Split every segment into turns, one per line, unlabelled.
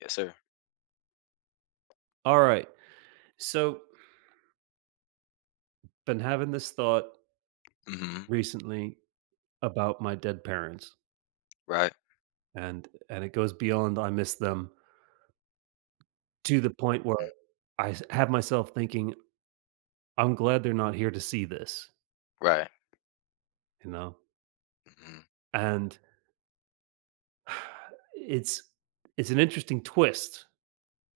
Yes, sir.
All right. So, been having this thought
Mhm.
recently about my dead parents
Right.
and it goes beyond I miss them, to the point where
Mm.
have myself thinking I'm glad they're not here to see this,
Right.
you know.
Mhm.
And it's it's an interesting twist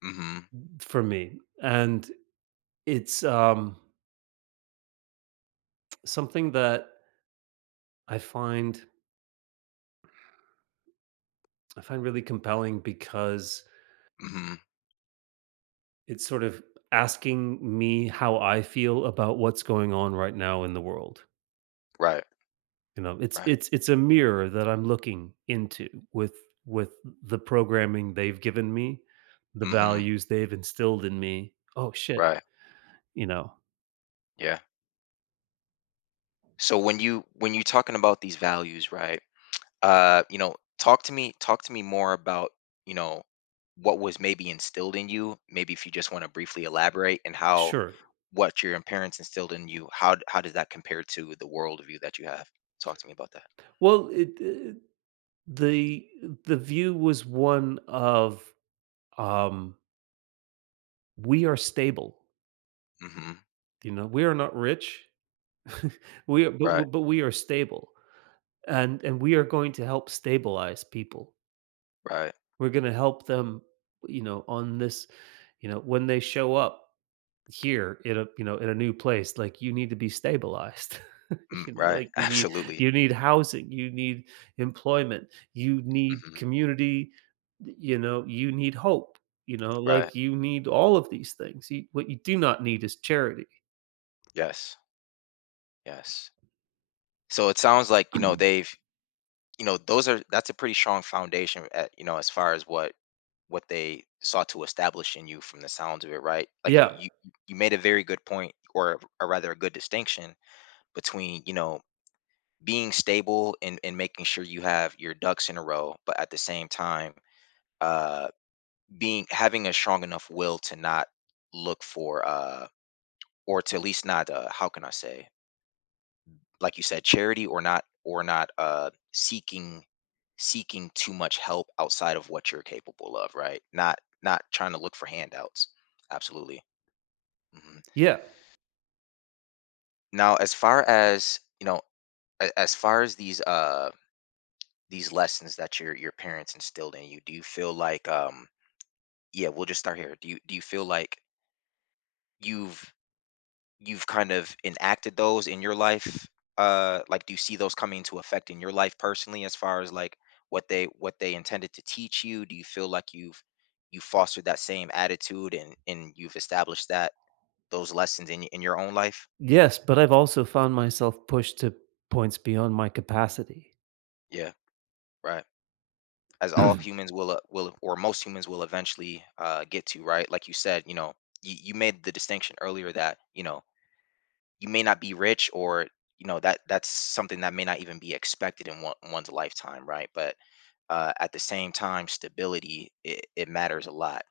Mhm.
for me, and it's something that I find I find really compelling, because
Mhm.
it's sort of asking me how I feel about what's going on right now in the world.
Right.
You know, it's
Right.
it's it's a mirror that I'm looking into with with the programming they've given me, the
Mhm.
values they've instilled in me. Oh shit,
Right.
you know.
Yeah. So when you're talking about these values, right? Talk to me more about, you know, what was maybe instilled in you, maybe if you just want to briefly elaborate and how
Sure.
what your parents instilled in you, how does that compare to the worldview that you have? Talk to me about that.
Well, the the view was one of um we are stable,
Mhm.
you know, we are not rich, we are,
Right.
but we are stable. And we are going to help stabilize people,
Right.
we're going to help them, you know, on this, you know, when they show up here in a, you know, in a new place, like, you need to be stabilized.
Mm,
You know,
right.
like,
Absolutely.
you need housing, you need employment, you need
Mhm.
community, you know, you need hope, you know,
Right.
like, you need all of these things. You, what you do not need is charity.
Yes. Yes. So it sounds like, you know, they've, you know, those are that's a pretty strong foundation at, you know, as far as what they sought to establish in you from the sounds of it, right? Like you
Yeah,
you you made a very good point, or rather a good distinction between, you know, being stable and making sure you have your ducks in a row, but at the same time, uh being having a strong enough will to not look for or to at least not how can I say, like you said, charity, or not seeking too much help outside of what you're capable of, right? Not trying to look for handouts. Absolutely. hmm
yeah.
Now, as far as you know, as far as these lessons that your parents instilled in you, do you feel like yeah, we'll just start here. Do you feel like you've you've kind of enacted those in your life? Like, do you see those coming into effect in your life personally, as far as like what they intended to teach you? Do you feel like you've you fostered that same attitude and you've established that those lessons in in your own life?
Yes, but I've also found myself pushed to points beyond my capacity.
Yeah, right. As all humans will will, or most humans will eventually get to, right? Like you said, you know, you made the distinction earlier that you know you may not be rich, or you know that that's something that may not even be expected in one's lifetime, right? But at the same time, stability, it matters a lot.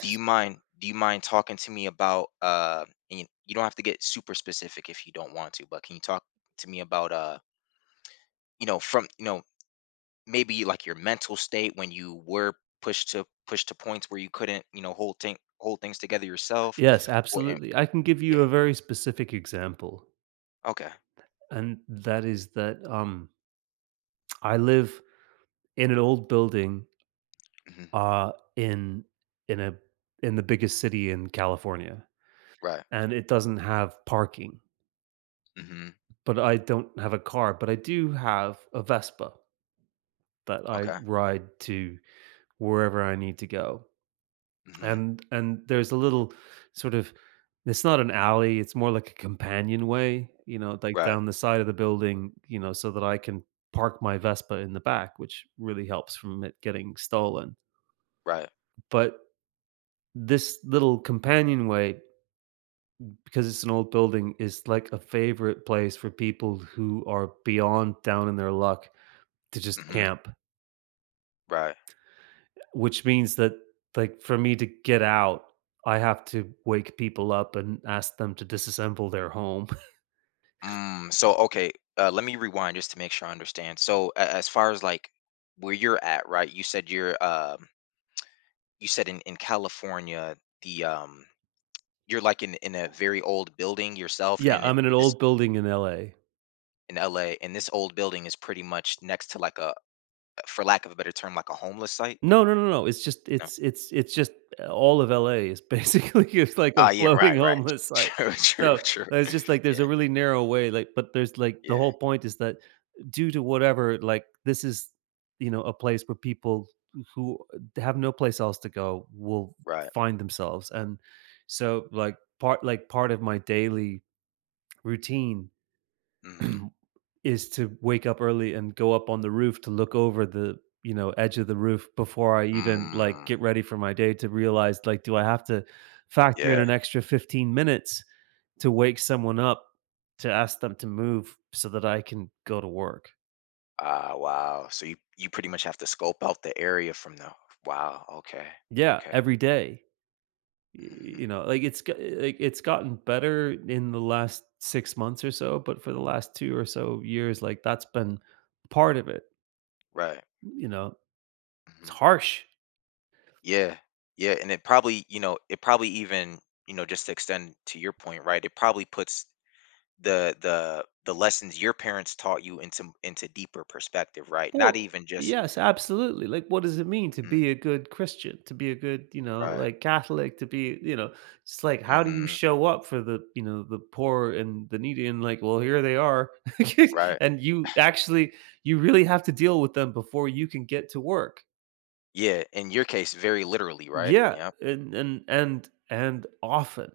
Do you mind? Do you mind talking to me about? And you don't have to get super specific if you don't want to, but can you talk to me about? You know, from you know maybe like your mental state when you were pushed to points where you couldn't you know hold things together yourself,
yes,
or and-
absolutely. I can give you
yeah,
a very specific example,
okay,
and that is that, I live in an old building
hmm
uh in in a in the biggest city in California,
right,
and it doesn't have parking,
hmm
but I don't have a car, but I do have a Vespa that I
okay,
ride to wherever I need to go.
hmm
And there's a little sort of, it's not an alley, it's more like a companionway, you know, like
right,
down the side of the building, you know, so that I can park my Vespa in the back, which really helps from it getting stolen.
right,
But this little companionway, because it's an old building, is like a favorite place for people who are beyond down in their luck, to just
hmm
camp,
right.
which means that, like, for me to get out, I have to wake people up and ask them to disassemble their home.
Mm, so okay, let me rewind just to make sure I understand. So as far as like where you're at, right? You said you're you said in California, the you're like in a very old building yourself,
Yeah,
and it
I'm in an
this
old building in LA.
in LA, and this old building is pretty much next to like a, for lack of a better term, like a homeless site.
No, no, no, no, it's just
No.
it's just all of LA is basically it's like a
Ah, yeah,
floating
right, right.
homeless site.
True, true,
So,
true.
it's just like there's a
Yeah,
really narrow way, like, but there's, like, the
yeah,
whole point is that due to whatever, like, this is, you know, a place where people who have no place else to go will
right.
find themselves. And so, like, part of my daily routine
Mm-hmm.
is to wake up early and go up on the roof to look over the, you know, edge of the roof before I even, like,
Mm,
get ready for my day, to realize, like, do I have to factor in
yeah.
an extra 15 minutes to wake someone up to ask them to move so that I can go to work?
Ah, wow. So you pretty much have to scope out the area from the wow, okay.
Yeah,
Okay.
every day. Y
hmm
You know, like, it's g like, it's gotten better in the last 6 months or so, but for the last 2 or so years, like, that's been part of it,
Right.
you know? It's
hmm
harsh.
Yeah. Yeah, and it probably, you know, it probably even, you know, just to extend to your point, right? It probably puts the lessons your parents taught you into deeper perspective, right? Not
Well,
even just
yes, absolutely. Like, what does it mean to
Mhm.
be a good Christian, to be a good, you know,
right.
like, Catholic, to be, you know, it's like, how do you
hmm
show up for the, you know, the poor and the needy? And like, well, here they are.
Right.
And you actually, you really have to deal with them before you can get to work.
Yeah, in your case very literally, right?
Yeah.
Yep.
And often,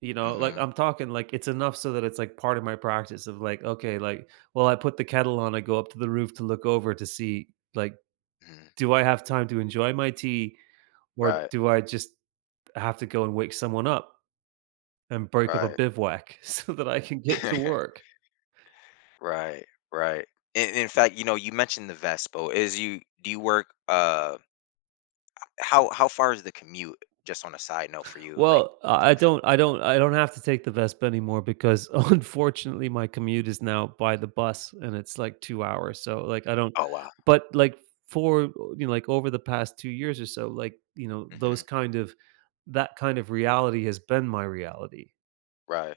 you know, like,
hmm
I'm talking, like, it's enough so that it's like part of my practice of, like, okay, like, well, I put the kettle on, I go up to the roof to look over to see, like,
hmm
do I have time to enjoy my tea, or
Right.
do I just have to go and wake someone up and break up a
Right.
bivouac so that I can get to work?
Right, right. In fact, you know, you mentioned the Vespo. Is you do you work? How far is the commute? Just on a side note for you, like
Well, I
and from.
don't have to take the Vespa anymore, because unfortunately my commute is now by the bus, and it's like 2 hours. So, like, I don't,
Oh wow.
but like, for, you know, like, over the past 2 years or so, like, you know,
hmm
those kind of that kind of reality has been my reality.
Right,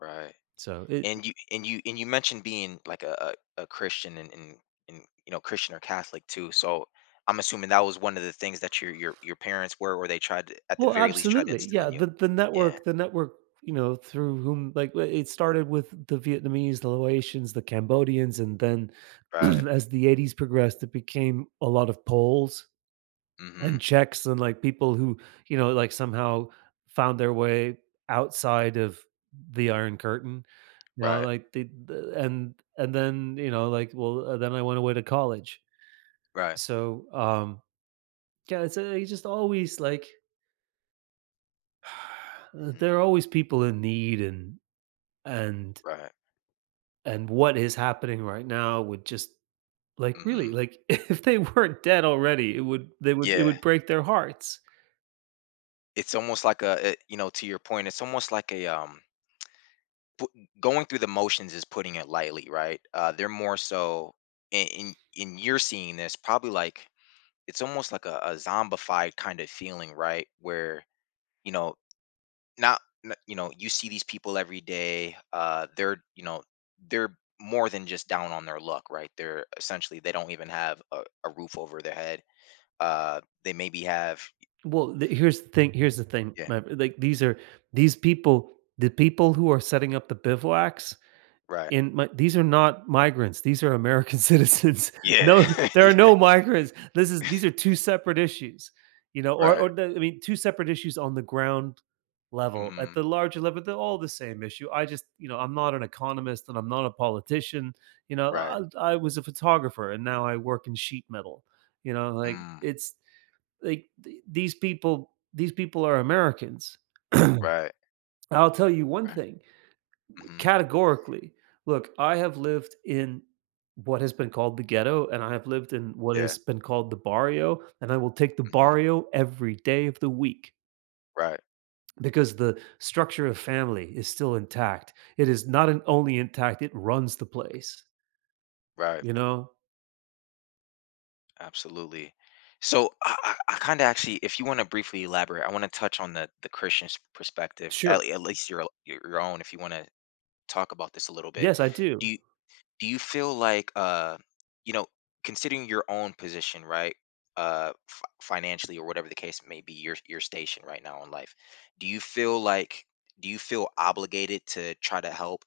right.
So it—
And you mentioned being like a Christian, and you know Christian or Catholic too. So I'm assuming that was one of the things that your your parents were, or they tried to, at the
Well,
very least try to
absolutely.
instill
Yeah,
in you. Yeah.
the network, you know, through whom, like, it started with the Vietnamese, the Laotians, the Cambodians, and then
Right.
as the 80s progressed, it became a lot of Poles
Mm-hmm.
and Czechs and, like, people who, you know, like, somehow found their way outside of the Iron Curtain. You know,
Right.
like, the and then, you know, like, well, then I went away to college.
Right.
So, yeah, it's just always like
Mm-hmm.
there are always people in need. And and
Right.
what is happening right now would just like
Mm-hmm.
really, like, if they weren't dead already, it would they would it
Yeah.
would break their hearts.
It's almost like a you know, to your point, it's almost like a pu- going through the motions is putting it lightly, right? Uh, they're more so in you're seeing this probably like it's almost like a zombified kind of feeling, right? Where you know not n- you know you see these people every day, they're you know they're more than just down on their luck, right? They're essentially they don't even have a roof over their head, they maybe have
Well, here's the thing. Here's the thing.
yeah
Like, these are these people, the people who are setting up the bivouacs,
right
In my these are not migrants, these are American citizens.
yeah
No, there are
yeah
no migrants. This is These are 2 separate issues, you know,
right
or the I mean, 2 separate issues on the ground level. At
hmm
the larger level, they're all the same issue. I just, you know, I'm not an economist and I'm not a politician, you know,
Right.
I was a photographer and now I work in sheet metal. You know, like,
Mm,
it's like, th these people, these people are Americans.
right,
I'll tell you one
right.
thing,
Mhm.
categorically, look, I have lived in what has been called the ghetto, and I have lived in what
Yeah.
has been called the barrio, and I will take the
Mhm.
barrio every day of the week,
Right,
because the structure of family is still intact. It is not an only intact, it runs the place,
right.
you know?
Absolutely. So I I kind of actually, if you want to briefly elaborate, I want to touch on the Christian's perspective, at,
Sure.
at least your your own, if you want to talk about this a little bit.
Yes, I
Do
do.
you, do you feel like you know, considering your own position, right? Uh, financially, or whatever the case may be, your station right now in life, do you feel like do you feel obligated to try to help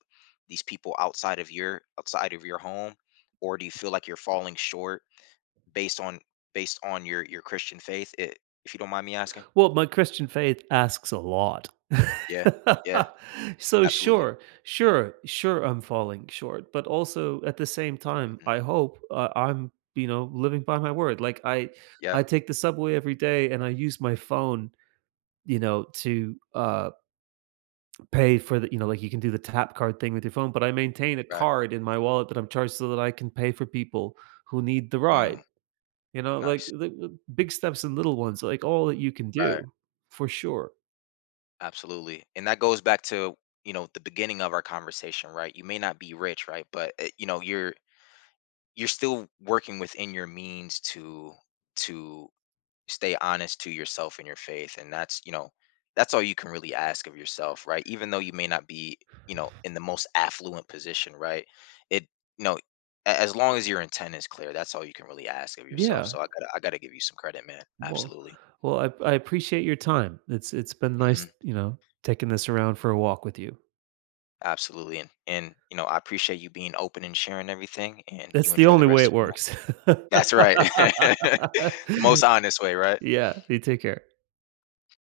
these people outside of your home, or do you feel like you're falling short based on based on your Christian faith, if you don't mind me asking
Well, my Christian faith asks a lot.
yeah yeah
So,
absolutely
sure, sure, sure, I'm falling short, but also at the same time,
Mhm.
I hope, I'm, you know, living by my word. Like,
yeah
I take the subway every day and I use my phone, you know, to, pay for the, you know, like, you can do the tap card thing with your phone, but I maintain a
right
card in my wallet that I'm charged, so that I can pay for people who need the
mm,
ride, you know, like,
nice
the big steps and little ones, like all that you can
right
do, for sure.
Absolutely. And that goes back to, you know, the beginning of our conversation, right? You may not be rich, right? But you know, you're still working within your means to stay honest to yourself and your faith, and that's, you know, that's all you can really ask of yourself, right? Even though you may not be, you know, in the most affluent position, right? It, you know, as long as your intent is clear, that's all you can really ask of yourself.
Yeah.
So I got to give you some credit, man.
Well,
Absolutely.
well, I appreciate your time. It's been nice,
Mhm.
you know, taking this around for a walk with you.
Absolutely, and, you know, I appreciate you being open and sharing everything, and you
That's the
enjoy the
only way
rest
it
of your night.
works.
That's right. The most honest way, right?
Yeah. You take care.